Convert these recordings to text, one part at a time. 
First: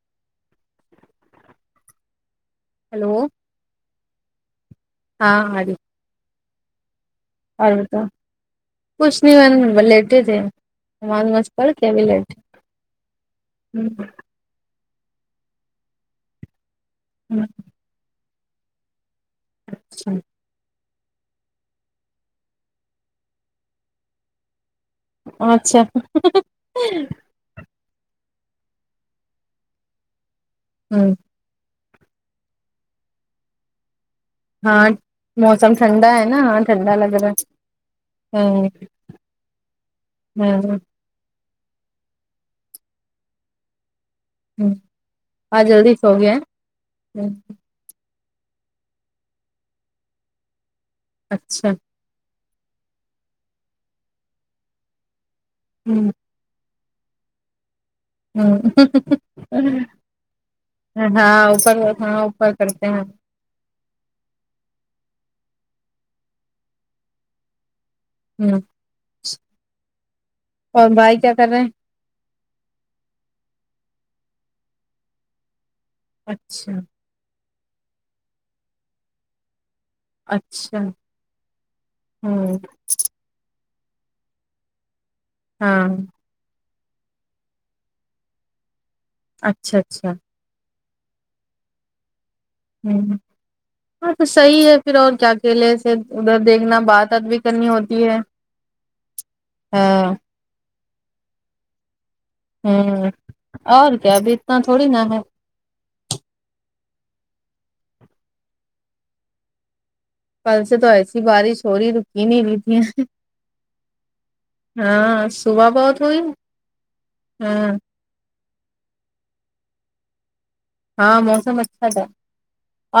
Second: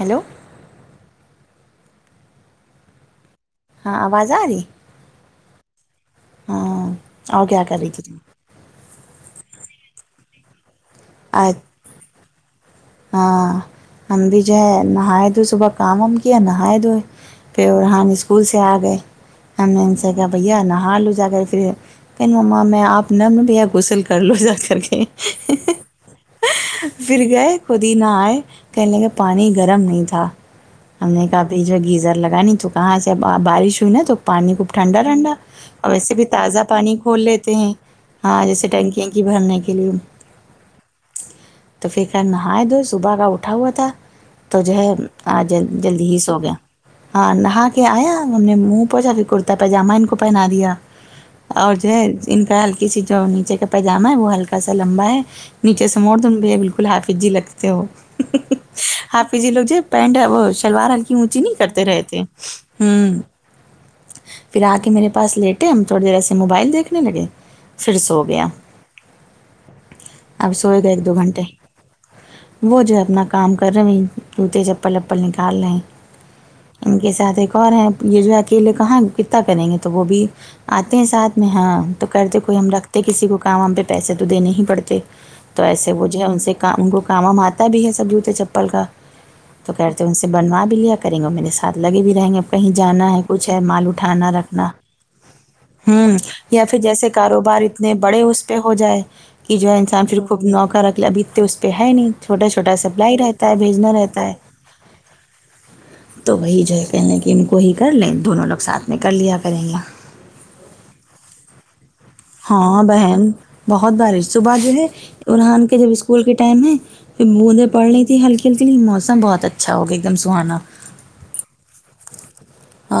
hello hello ہاں آواز آ رہی ہاں آری ہاں کیا اور کر رہی تھی بتاو تم کچھ نہیں ہم لیٹے تھے نماز آج ماز پڑھ کے ابھی لیٹے ہاں ہم بھی جو ہے نہائے دو صبح کام وام کیا نہائے دوئے ہوں پھر ارحان اسکول سے آ گئے ہم نے ان سے کیا بئی یا نہا لو جا کر پھر ہمام میں آپ نل بھی ہے غسل کر لو جا کر کے اچھا پھر گئے خود ہی نہائے کہنے کہ پانی گرم نہیں تھا ہم ہوں نے کہا یے جو گیزر لگانی تو کہاں سے اب بارش ہوئی نا تو پانی خوب ہاں ٹھنڈا ٹھنڈا موسم اور ٹھنڈا ویسے ہے بھی نا تازہ ہاں ٹھنڈا پانی لگ کھول رہا لیتے ہیں ہاں جیسے ٹنکیاں کی بھرنے کے لیے ہوں تو فکر نہائے دھوئے صبح کا اٹھا ہوا تھا تو جو ہے آج جلدی ہی سو گیا ہاں نہا کے آیا ہم نے منہ پہنچا پھر کرتا پائجامہ ان کو پہنا دیا اچھا اور جو ہے ان کا ہلکی سی جو نیچے کا پائجاما ہے وہ ہلکا سا لمبا ہے نیچے سے موڑ ہاں د ان یہ بالکل ہاتف جی لگتے ہو ہافی جی لوگ جو پینٹ ہے وہ شلوار ہلکی اونچی ہاں نہیں اوپر کرتے رہے ہاں تے ہے اوپر کرتے ہیں ہوں پھر آ کے میرے پاس لیٹے ہم تھوڑی دیر ایسے موبائل دیکھنے لگے پھر سو گیا ہ اب سوئے گا اور ایک دو بھائی کیا گھنٹے کر رہے ہیں وہ جو ہے اپنا کام کر رہے ہیں جوتے چپل اپل نکال رہے ہیں اچھا ان کے ساتھ ایک اور ہے یہ جو ہے اکیلے کہاں کتنا کریں گے تو وہ بھی اچھا آتے ہیں ساتھ میں ہاں تو کرتے ہ کوئی ہم رکھتے کسی کو کام پہ پیسے تو دینے ہی پڑتے تو ہاں ایسے وہ جو ہے ان سے ان کو کام وام آتا بھی ہے سب جوتے چپل کا تو اچھا کرتے ہیں اچھا ان سے بنوا بھی لیا کریں گے اور میرے ساتھ لگے بھی رہیں گے کہیں ہ جانا ہے کچھ ہے مال ہاں تو اٹھانا صحیح رکھنا ہے پھر اور کیا اکیلے سے ہوں ادھر یا پھر دیکھنا جیسے بات آت بھی کاروبار کرنی اتنے ہوتی ہے بڑے اس پہ ہو جائے کہ جوہے ہاں انسان پھر خود نوکر رکھلے ابھی تو اس پہ ہے نہیں چھوٹا چھوٹا ہوں سپلائی رہتا ہے بھیجنا اور کیا رہتا ہے ابھی اتنا تھوڑی نا ہے تو وہی جو ہے کہہ لیں کہ ان کو ہی کر لیں دونوں لوگ ساتھ میں کر لیا کریں گا کل سے تو ایسی بارش ہو رہی ہے ہاں بہن بہت بارش صبح جو ہے ہاں ارحان صبح کے جب بہت ہوئی اسکول کے ٹائم ہے پھر بوندیں ہاں پڑ لی تھی ہلکی ہلکی سی موسم بہت اچھا ہوگیا ایک دم سہانا ہاں موسم اچھا تھا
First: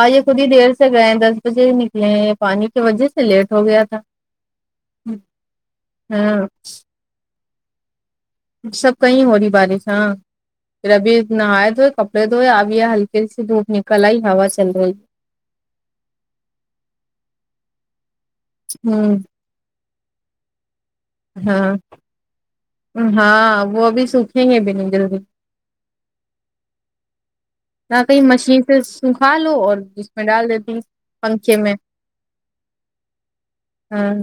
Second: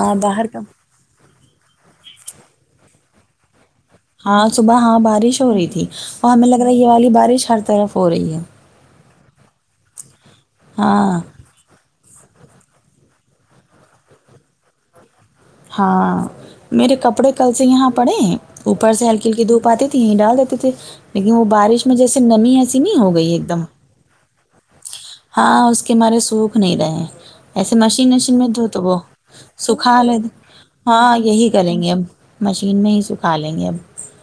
آ یہ خود باہر ہی کا دیر سے سے گئے دس بجے ہی نکلے ہیں پانی کی وجہ سے لیٹ ہو گیا تھا ہاں صبح ہاں بارش ہو رہی تھی اور ہاں ہمیں لگ رہا ہے یہ والی بارش ہر طرف ہو رہی ہے سب کہی ہو رہی بارش ہاں پھر ابھی ہاں نہاے دھوے کپڑ ے دھوے اب یہ ہلکی سی دھوپ نکل آئی ہوا چل رہی ہے ہاں میرے کپڑے کل سے یہاں پڑے اوپر سے ہوں ہلکی ہلکی دھوپ آتیھی ہی ڈال دیتے تھے لیکن وہ ہاں بارش میں جیسے نمی ایسی نہیں ہو گئی ایک دم ہاں وہ بھی سوکھے گے بھی نہیں جلدی ہاں اس کے مارے سوکھ نہیں رہے ہے ایسے نہ مشین کہیں وشین میں دھو سے تو وہ سکھا لو اور جس سکھالی میں ڈال دیتی ہاں یہی پنکھے میں کریں گے اب مشین میں ہی سکھا لیں گے اب ہاں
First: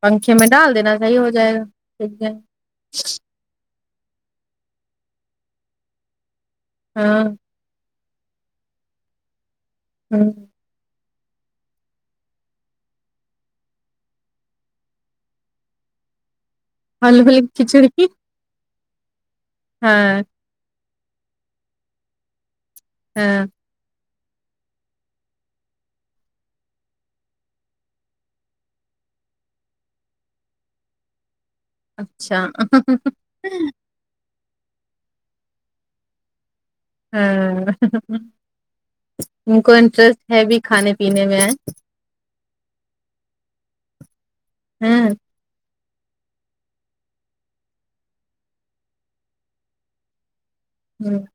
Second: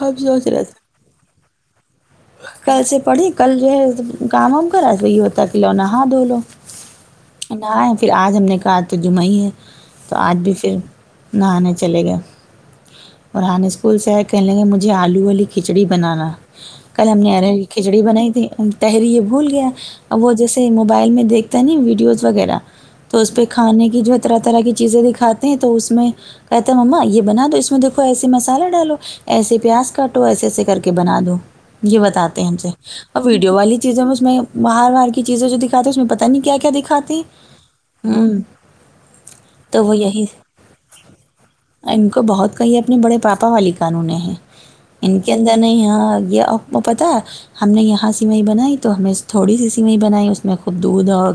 ہم پنکھے سوچ میں رہے ڈال تھے دینا صحیح ہو جائے گا سوکھ جائے کل سے پڑھی کل جو ہے کام وام کرا تو یہ ہوتا کی لاؤ نہا دھو لو ہاں نہ پھر آج ہم نے کہا تو جمعہ ہی ہے تو ہاں آج بھی پھر نہاننے چلے گئے ارہان اسکول سے آئے کہنے لگے گے مجھے آلو والی کھچڑی بنانا کل ہم آلو نے والی ارہر کی کھچڑی بنائی تھی تحری یہ بھول گیا ہاں اب وہ جیسے موبائل میں دیکھتا نہیں ویڈیوز وغیرہ تو اس پہ ہاں کھانے کی جو ہے طرح طرح کی چیزیں دکھاتے ہیں تو اس میں کہتے مما یہ بنا دو اس میں دیکھو ایسے مسالہ ڈالو ایسے پیاز کاٹو ایسے ایسے کر کے بنا دو یہ بتاتے اچھا ہے ہم سے اور ویڈیو والی چیزیں میں اس میں بار بار کی چیزیں جو دکھا ہے اس میں پتا نہیں کیا دکھا ہاں ان کو تو وہ یہی انٹرسٹ ہے بھی کھانے پینے میں ان کو بہت کہی اپنے بڑے پاپا والی قانون ہیں ہاں ان کندر نہیں یہاں یہ آپ کو پتا ہے ہم نے یہاں سیوی بنائی تو ہمیں تھوڑی سی سیوئیں بنائی اس میں خوب دودھ اور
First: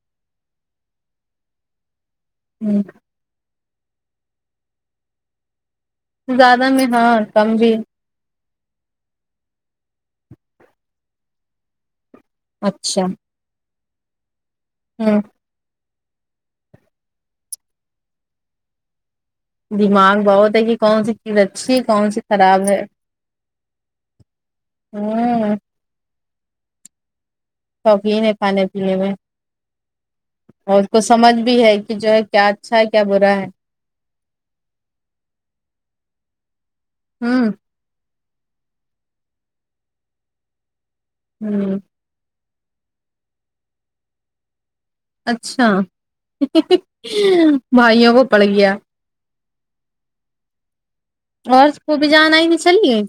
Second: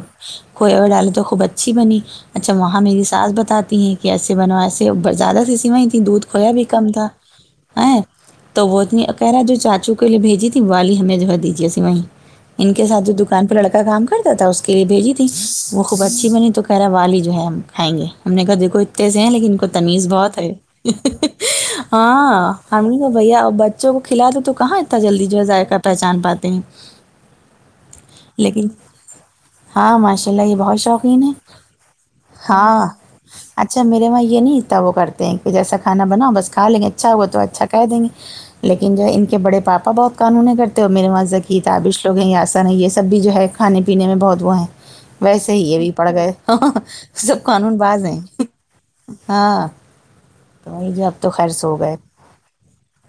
کھوئے اور ڈالے تو خوب اچھی بنی اچھا وہاں میری ساس بتاتی ہیں کہ ایسے بناو ایسے زیادہ سی سیوی دودھ کویا بھی زیادہ میں کم تھا ہاں کم بھی ا تو وہ اتنی قہیرہ جو چاچو کے لیے بھیجی تھی والی ہمیں جو دیجیے سیوی ان کے اچھا ساتھ جو دکان پہ لڑکا کام کرتا تھا اس کے لیے بھیجی ہوں تھی وہ خوب اچھی بنی تو کہہ رہا ہے والی جو ہے ہم کھائے گے ہم نے کہا دیکھو اتے سے ہیں لیکن کو تمیز دماغ بہت ہے کہ کون سی چیز اچھی ہے کون سی ہاں خراب ہے ہم تو بھیا با بچوں کو کھلا دو تو کہاں اتنا جلدی جو ہے ہوں ذائقہ پہچان پاتے ہیں شوقین ہے کھانے لیکن پینے میں ہاں ماشاء اللہ یہ بہت اور اس کو شوقین سمجھ بھی ہے کہ جو ہے کیا اچھا ہے ہاں کیا برا ہے اچھا میرے وہاں یہ نہیں اتتا وہ کرتے ہیں کہ جیسا کھانا بنا بس کھا لیں گے اچھا ہوا تو ہوں اچھا کہ دیں گے لیکن جو ان کے بڑے پاپا بہت قانونی کرتے ہو میرے وہا زکی ہوں تابش یہ ایسا نہیں ہے یہ سب بھی جو ہے کھانے پینے میں بہت وہ ہیں ویسے ہی اچھا یہ بھی پڑ گئے سب قانون باز بھائیوں ہیں کو پڑ گیا ہاں تو ہی جب اور اس کو بھی جانا ہی نہیں چلیے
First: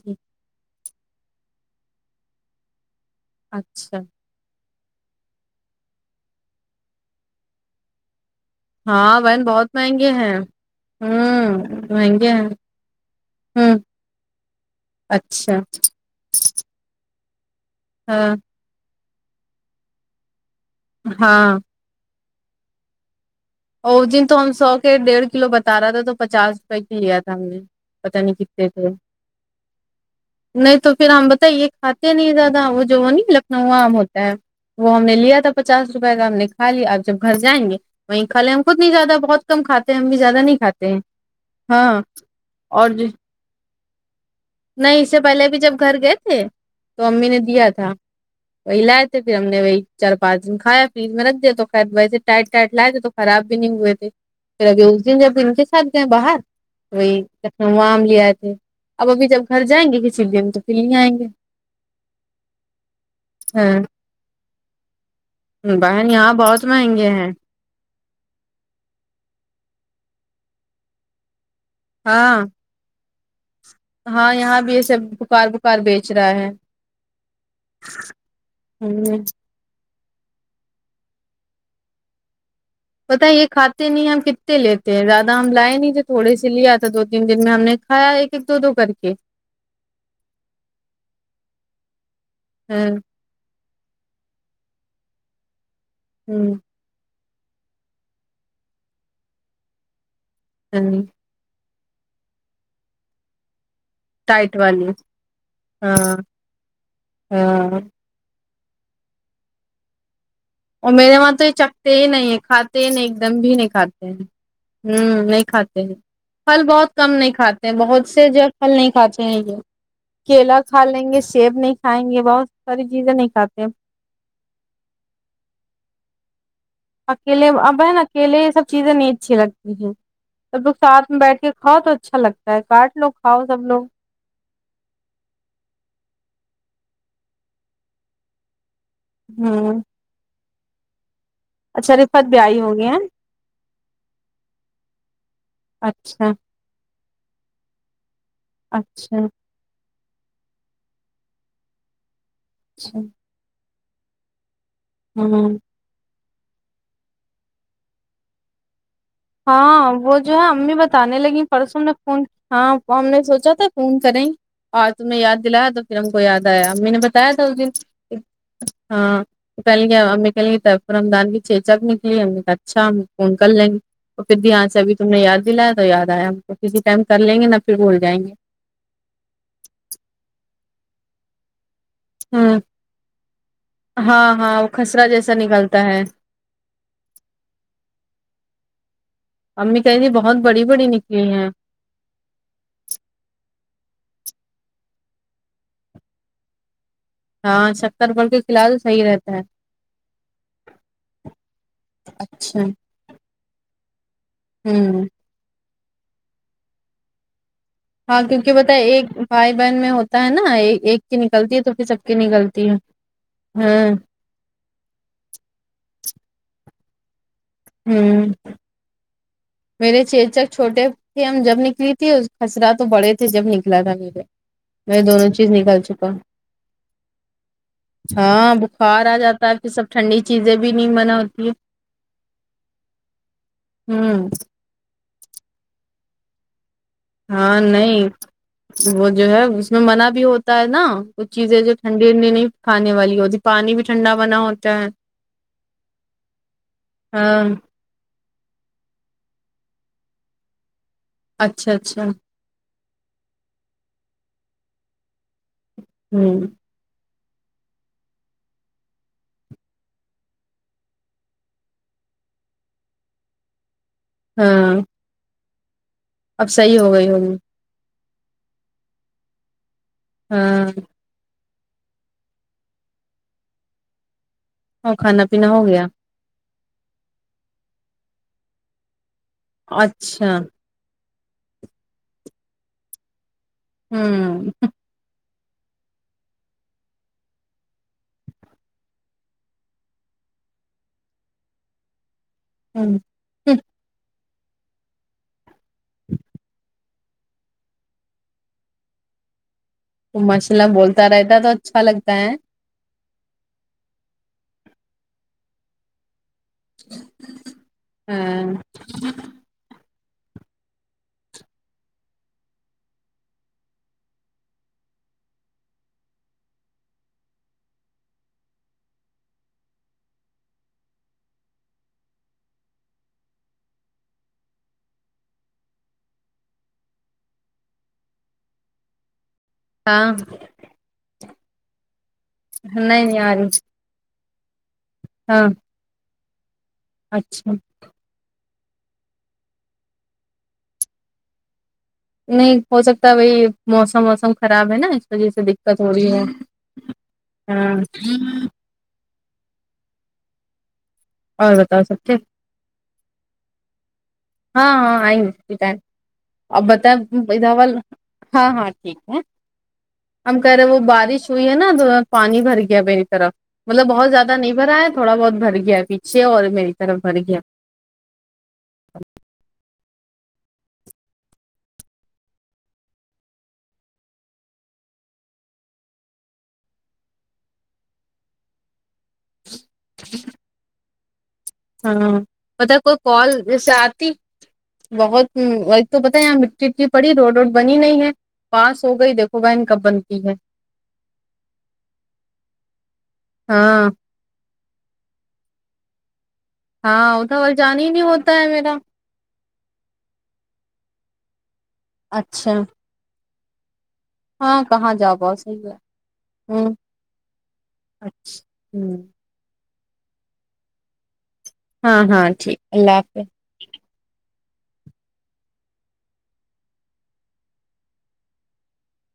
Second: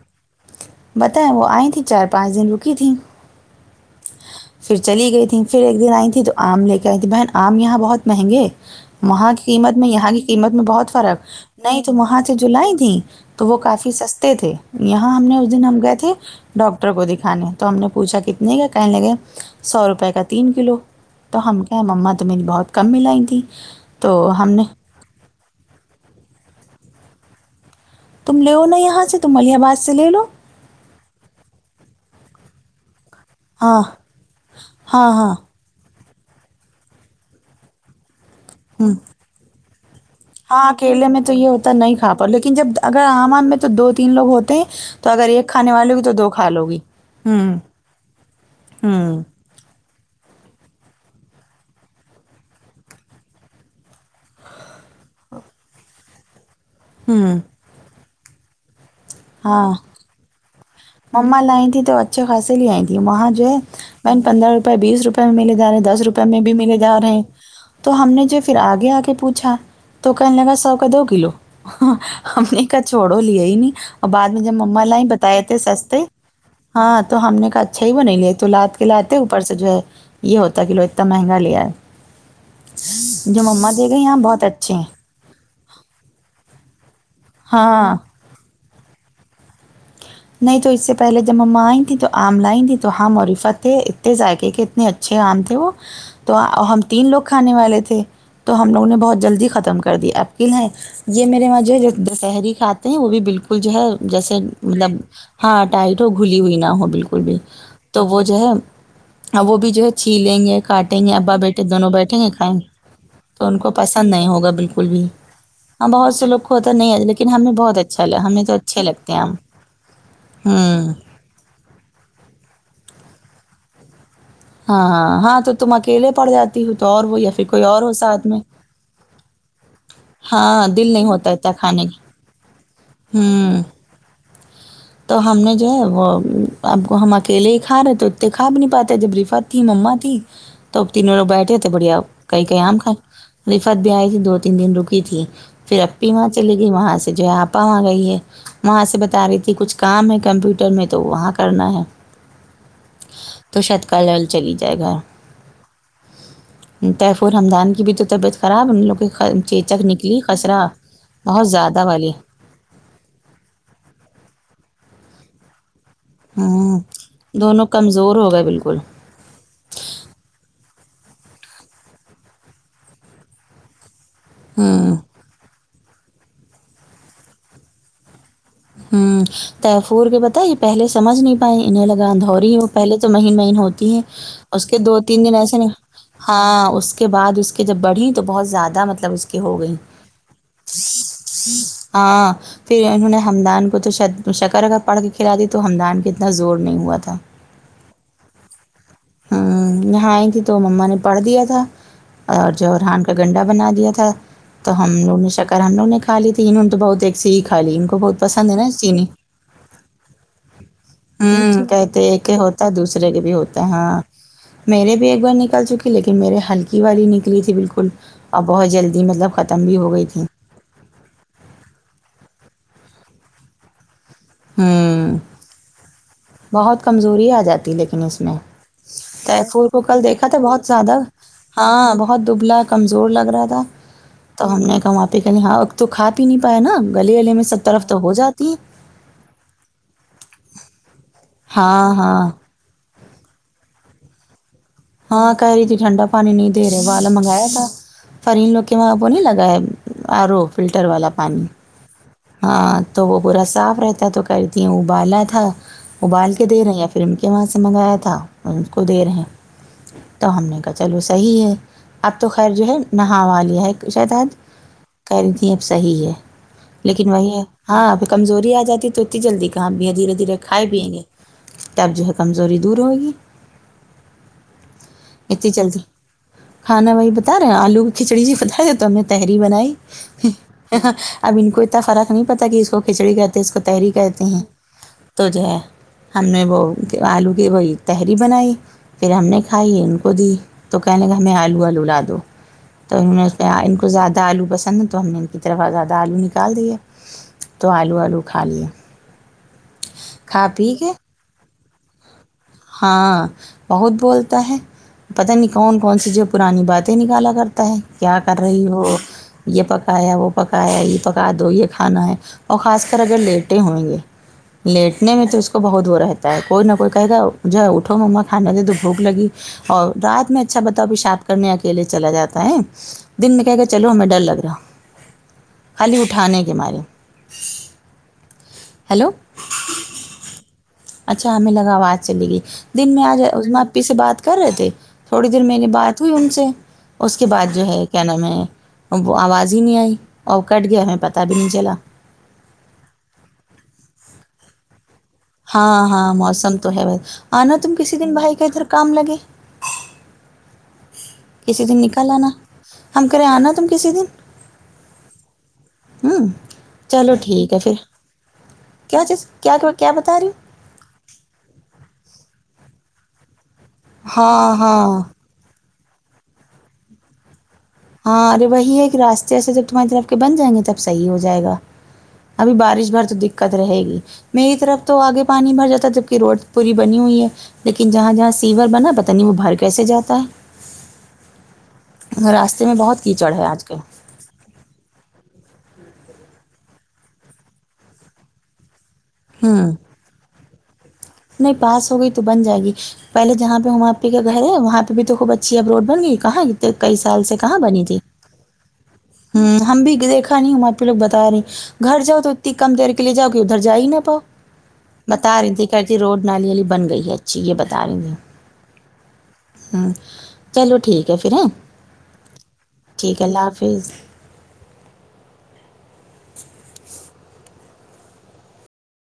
بتائیں وہ آئی تھیں چار پانچ دن رکی تھیں اچھا پھر چلی گئی تھیں پھر ایک دن آئی تھیں تو آم لے کے آئی تھی بہن آم یہاں بہت مہنگے ہاں وہاں کی بہن بہت قیمت میں یہاں مہنگے کی ہیں قیمت میں بہت فرق ہوں نہیں تو وہاں مہنگے سے ہیں جو لائی تھی تو وہ ہوں کافی سستے تھے یہاں ہم نے اس اچھا دن ہم گئے تھے ڈاکٹر کو دکھانے تو ہم نے پوچھا ہاں کتنے کا کہنےگئے سو روپئے کا تین کلو تو ہاں ہم کہے مما تم میری بہت کم میں لائی تھی او جن تو ہم سو کے ڈیڑھ کلو بتا رہا تھا تو پچاس روپئے کی لیا تھا ہم نے پتا نہیں تم لیو کتنے نا تھے یہاں سے تم علیہ آباد سے لے لو نہیں تو پھر ہم بتاے یہ کھاتے نہیں زیادہ وہ جونی نو ہاں آم ہوتا ہے وہ ہم ہاں نے ہاں لیا تھا پچاس روپے کا ہم نے کھا لیا آپ جب گھر جائیں گے [unintelligible] ہ بہت کم کھاتے ہیں ہم بھی زیادہ نہیں ہاں کھاتے ہیں اکیلے میں تو یہ ہوتا نہیں ہاں کھا پا لیکن جب اور اگر جو آم آم میں تو دو تین لوگ ہوتے ہیں نہیں تو اس سے اگر ایک پہلے بھی کھانے جب والی گھر ہوگی تو گئے تھے کھا لو گی تو امی نے ہوں دیا تھا وہی لائے ہوں تھے پھر ہم نے وہی چار پانچ دن کھایا فریج میں رکھ دیا تو خیر ویسے ٹائٹ ٹائٹ لائے تھے تو خراب بھی نہیں ہوئے تھے پھر ابھی اس دن جب ان کے ساتھ گئے باہر وہی ہوں لکھنؤو آم لے آئے تھے اب ابھی جب گھر جائیں گے کسی دن تو پھر لے آئیں گے اماں لائی تھیں تو اچھے خاصے لے آئی تھی وہاں جو ہے ہاں مم پندرہ روپے بیس روپے میں ملے جارے دس بہن روپے یہاں میں بھی بہت ملے مہنگے جارہے ہیں تو ہم نے جو پھر آگے آ کے پوچھا تو کہنے لگا سو کا دو کلو ہاں ہمنے خیر چھوڑو لیا ہی نہیں اور بعد ہاں میں جب یہاں بھی یہ مما سب لائی بتایا بکار بکار سستے بیچ رہا ہے ہاں تو ہم نے کہا اچھا ہی وہ نہیں لیے تو لاتے لاتے ہمم اوپر جو ہے یہ ہوتا ہے کہ لوگ اتنا مہنگا لے ائے پتہ یہ کھاتے نہیں گئی ہیں ہاں ہم بہت کتنے اچھے لیتے ہیں رات ہم لایا نہیں تھے تھوڑے سے لیا تھا دو تین دن میں ہم نے ہاں کھایا ایک ایک دو دو کر کے نہیں تو اس سے پہلے جب مما ائی تھی تو عام لائی تھی ہاں تو ہم اور عفت اتنے ذائقے کے اتنے اچھے آم تھے وہ تو ہمم ہم تین لوگ کھانے والے تھے تو ہم لوگوں نے بہت جلدی ختم کر دیا لن ہے یہ میرے وہاں جو ہے سحری کھاتے ہیں وہ بھی بالکل جو ہے جیسے ٹائٹ والی مطلب ہاں ٹائٹ ہو گھلی ہوئی نہ ہو بالکل بھی ہاں تو وہ جو ہے وہ بھی جو ہے چھی لیں گے اور کاٹیں گے میرے وہاں ابا تو یہ بیٹے دونوں چکتے ہی بیٹھیں گے نہیں ہے کھائیں گے کھاتے ہی نہیں ایک دم تو بھی ان نہیں کو کھاتے پسند نہیں ہوگا بالکل بھی ہمم نہیں کھاتے ہاں بہت سے لوگ کو پھل ہوتا بہت ہے کم لیکن نہیں ہمیں کھاتے ہیں اچھا بہت لگا، سے ہمیں جو تو پھل اچھے نہیں لگتے کھاتے ہم ہیں یہ کیلا کھا ہوں لیں گے سیب نہیں کھائیں گے بہت ساری چیزیں نہیں کھاتے ہاں ہاں ہاں تو تم اکیلے پڑ جا اکیلے اب ہے اکیلے یہ سب چیزیں نہیں اچھی لگتی ہیں سب ہاں لوگ دل نہیں ساتھ میں ہوتا بیٹھ کے اتنا کھاؤ کھانے تو کا اچھا لگتا ہے کاٹ لو کھاؤ ہوں سب لوگ تو ہم نے جو ہے وہ اب کو ہم اکیلے ہی کھا رہے تو دیکھا اپنی باتیں جب رفت تھی ہوں مما تھی تو تینوں لوگ بیٹھے تھ اچھا بڑھیا رفت بھی کہیں آئی کہیں آم ہوگی ک ہیں رفت بھی ائی تھی دو تین دن روکی تھی پھر اپپی وہاں اچھا چلے گئی وہاں سے جو ہے اپا اگئی ہے وہاں سے اچھا بتا رہی تھی کچھ کام ہے کمپیوٹر میں تو وہاں کرنا ہے [unintelligible] تو شتکالکلل چلے جائے گا [unintelligible] طیفور ہمدان کی بھی تو طبیعت خراب ہم لوگ کی ہاں چیچک وہ نکلی جو ہے خسرہ امی بتانے لگی بہت پرسوں زیادہ نے والی فون ہاں ہم نے سوچا تھا فون کریں بعد میں یاد دلایا تو پھر ہم کو یاد آیا ہوں امی نے بتایا تھا اس دونوں دن کمزور ہو گئے بالکل ہاں تو کہنے لگی طیفور ہمدان کے چیچک نکلی ہم نےکہا اچھا ہم فون کر لیں گے تو پھر دی حان سے ہوں ابھی تم نے یاد دلایا تو یاد ایا ہم تو کسی ٹائم کریں گے نہ پھر بھول جائیں گے ہم تیفور نے بتائیں پہلے سمجھ نہیں پائے انہیں الگ کہاں اندہوری ہے ہوں وہ پہلے تو مہین مہین ہوتی ہے ہاں ہاں اس وہ کے دو خسرا تین جیسا دن ایسے نہیں نکلتا ہے ہاں اس کے بعد اس کے جب بڑھی تو بہت زیادہ مطلب اس کے ہو گئیں گی یا ہاں پھر انہوں نے ہمدان کو تو شاید شکر وکر پڑھ کے کھلادی تو ہمدان کی اتنا زور نہیں ہوا تھا ہاں سب شکر پڑھ کے کھلا دو صحیح ہے ہم نہائیں گے تو مما نے پڑھ دیا تھا اور اچھا جو ارحان کا گنڈا بنا دیا تھا تو ہم ہوں لوگ نے شک اور ہم لوگ نےکھالی تھی انوں انہوں نے تو بہت ایک سے ہی کھالی ہاں کیونکہ بتا ایک بھائی بہن میں ہوتا ہے نا ایک کی نکلتی ہے ہوں، تو پھر کہتے سب کی ایک کے نکلتی ہوتا ہے دوسرے کے بھی ہوتا ہے ہاں میرے بھی ایک بار نکل چکی لیکن میرے ہلکے کی والی نکلی تھی بالکل ہوں اب بہت جلدی مطلب ختم بھی ہو گئی تھی اچھا چھوٹے تھے ہم جب نکلی تھی خسرا تو بڑے تھے جب نکلا تھا میرے میں ہوں دونوں چیز نکال چکا بہت کمزوری ا جاتی لیکن اس میں ہاں بخار آ جاتا ہے تیفور پھر کو سب کل ٹھنڈی دیکھا تھا چیزیں بہت بھی نہیں زیادہ منع ہوتی ہے ہاں بہت دبلا کمزور لگ رہا تھا ہمم نہیں کماتی نہ ہو تو کھاپی نہیں پائے نا گلے گلے میں ہاں سب طرف تو نہیں ہو جاتی ہیں وہ جو ہے اس میں منع بھی ہوتا ہے نا کچھ چیزیں جو ہاں ٹھنڈی نڈی ہاں نہیں کھانے والی ہوتی پانی بھی ٹھنڈا بنا ہوتا ہے ہاں کہے رہی تھی ٹھنڈا پانی نہیں دے رہے بعد میں ہاں منگایا تھا فرین لوگ کے وہاں وہ نہیں لگا ہے آر رہ فلٹر والا پانی اچھا اچھا ہاں تو وہ پورا صاف رہتا تو کرتی ہوں ابالا تھا ابال ہوں کے دے رہی اب پھر ان کے وہاں سے منگایا تھا ان کو دے رہے ہیں تو ہم نے کہا چلو صحیح ہے اب تو خیر جو ہے نہاوا لیا ہے پوچھا تھا اج ہاں کہہ رہی تھیں اب صحیح ہے اب صحیح ہو گئی لیکن وہی ہوگی ہے ہاں پھر کمزوری آ جاتی تو اتنی جلدی کہاں دھیرے دھیرے کھائے ہاں پئیں گے تب جو ہے کمزوری دور ہوگی اور کھانا پینا اتنی ہو جلدی گیا کھانا وہی بتا رہے ہیں آلو کی کھچڑی جی بتا رہے تو ہم نے تحری بنائی ہ ں اچھا ہاں اب ان کو اتنا فرق نہیں پتا کہ اس کو کھچڑی کہتے اس کو تحری کہتے ہیں ہوں تو جو ہے ہم نے وہ آلو کی وہی تحری بنائی پھر ہم نے کھائی ان کو دی تو کہنے لگا ہمیں آلو آلو لا دو تو ان نے ہ انن کو زیادہ آلو پسند ہے تو ہم نے ان کی طرف زیادہ آلو نکال دینے تو آلو آلو کھا لیا ماشاللہ کے بولتا رہتا ہے تو اچھا لگتا ہے ہاں بہت بولتا ہے پتہ نہیں کون کون سی جو پرانی باتیں نکالا کرتا ہے کیا کر رہی ہاں ہو یہ پکایا وہ پکایا یہ پکا دو یہ کھانا ہے اور خاص کر اگر لیٹیں ہونگے لیٹنے میں تو اس کو بہت وہ رہتا ہے کوئی نہ کوئی کہے گا جو ہے اٹھو مما کھانے دے دو بھوک لگی اور رات میں اچھا بتاؤ پیشاب کرنے اکیلے چلا جاتا ہے دن میں کہیگا چلو ہمیں ڈر لگ رہا خالی اٹھانے کے مارے ہلو ہاں اچھا ہمیں لگا آواز چلے گئی دن میں نہیں نہیں آج اے آ رہی عظمی سے بات کر رہے تھے تھوڑی دیر ہاں میں نے بات ہوئی ان سے اس کے بعد اچھا جو ہے کیا نام ہے آواز ہی نہیں آئی اور کٹ گیا ہمیں پتہ بھی نہیں چلا نہیں ہو سکتا وہی موسم وسم خراب ہے نا وجہ سے ہاں دقت ہو ہاں رہی ہے موسم تو ہے آنا ہاں تم کسی دن بھائی کا ادھر کام لگے اور کسی دن بتاؤ سب نکل ٹھیک آنا ہم کریں آنا تم کسی دن ہاں ہاں [unintelligible] ہوں چلو ٹھیک ہے پھر ہاں ہاں ٹھیک کیا ہے چیز کیا کیا بتا رہی ہو کل وہ بارش ہوئی ہے نا تو پانی بھر گیا میری طرف مطلب بہت زیادہ نہیں ہاں بھرا ہے ہاں تھوڑا بہت بھر گیا ہے پیچھے اور میری طرف بھر گیا ہاں ارے وہی ہے کہ راستے راستے جب تمہاری طرف کے بن جائیں گے تب صحیح ہو جائے گا ابھی بارش بھر تو دقت رہے گی میری طرف تو آگے پانی بھر جاتا جبک روڈ پوری بنی ہوئی ہے لیکن جہاں جہاں سیور بنا پتا نہیں وہ بھر کیسے جاتا ہے ہاں راستے پتہ میں کوئی بہت کال کیچڑ ہے آج جسے کل آتی بہت ہوں وہی پتہ ہے یہ مٹی وٹی پڑی روڈ ووڈ بنی نہیں ہے پاس ہو گئی دیکھو بہن ہوں کب بنتی ہے پاس ہو گئی تو بن جائے گی پہلے جہاں پہ ہم ہاں آپی کا گھر ہے وہاں پہ تو خوب اچھی اب روڈ بن گئی کہاں کئی ہاں سال سے ادھر وال کہاں جان بنی تھی [unintelligible] ہوں ہم بھی دیکھا نہیں ہوں آپی لوگ بتا رہے گھر جاؤ تو اچھا اتنی کم دیر کے ادھر جا ہی نا پا ہاں کہاں جا پاؤ بتا رہی تھی صحیح ہے کہتی روڈ نالی والی ہ بن گئی ہے اچھی یہ بتا رہی تھی ہ ہوں چلو ٹھیک ہے پھر ہ ہاں ہاں ٹھیک اللہ حافظ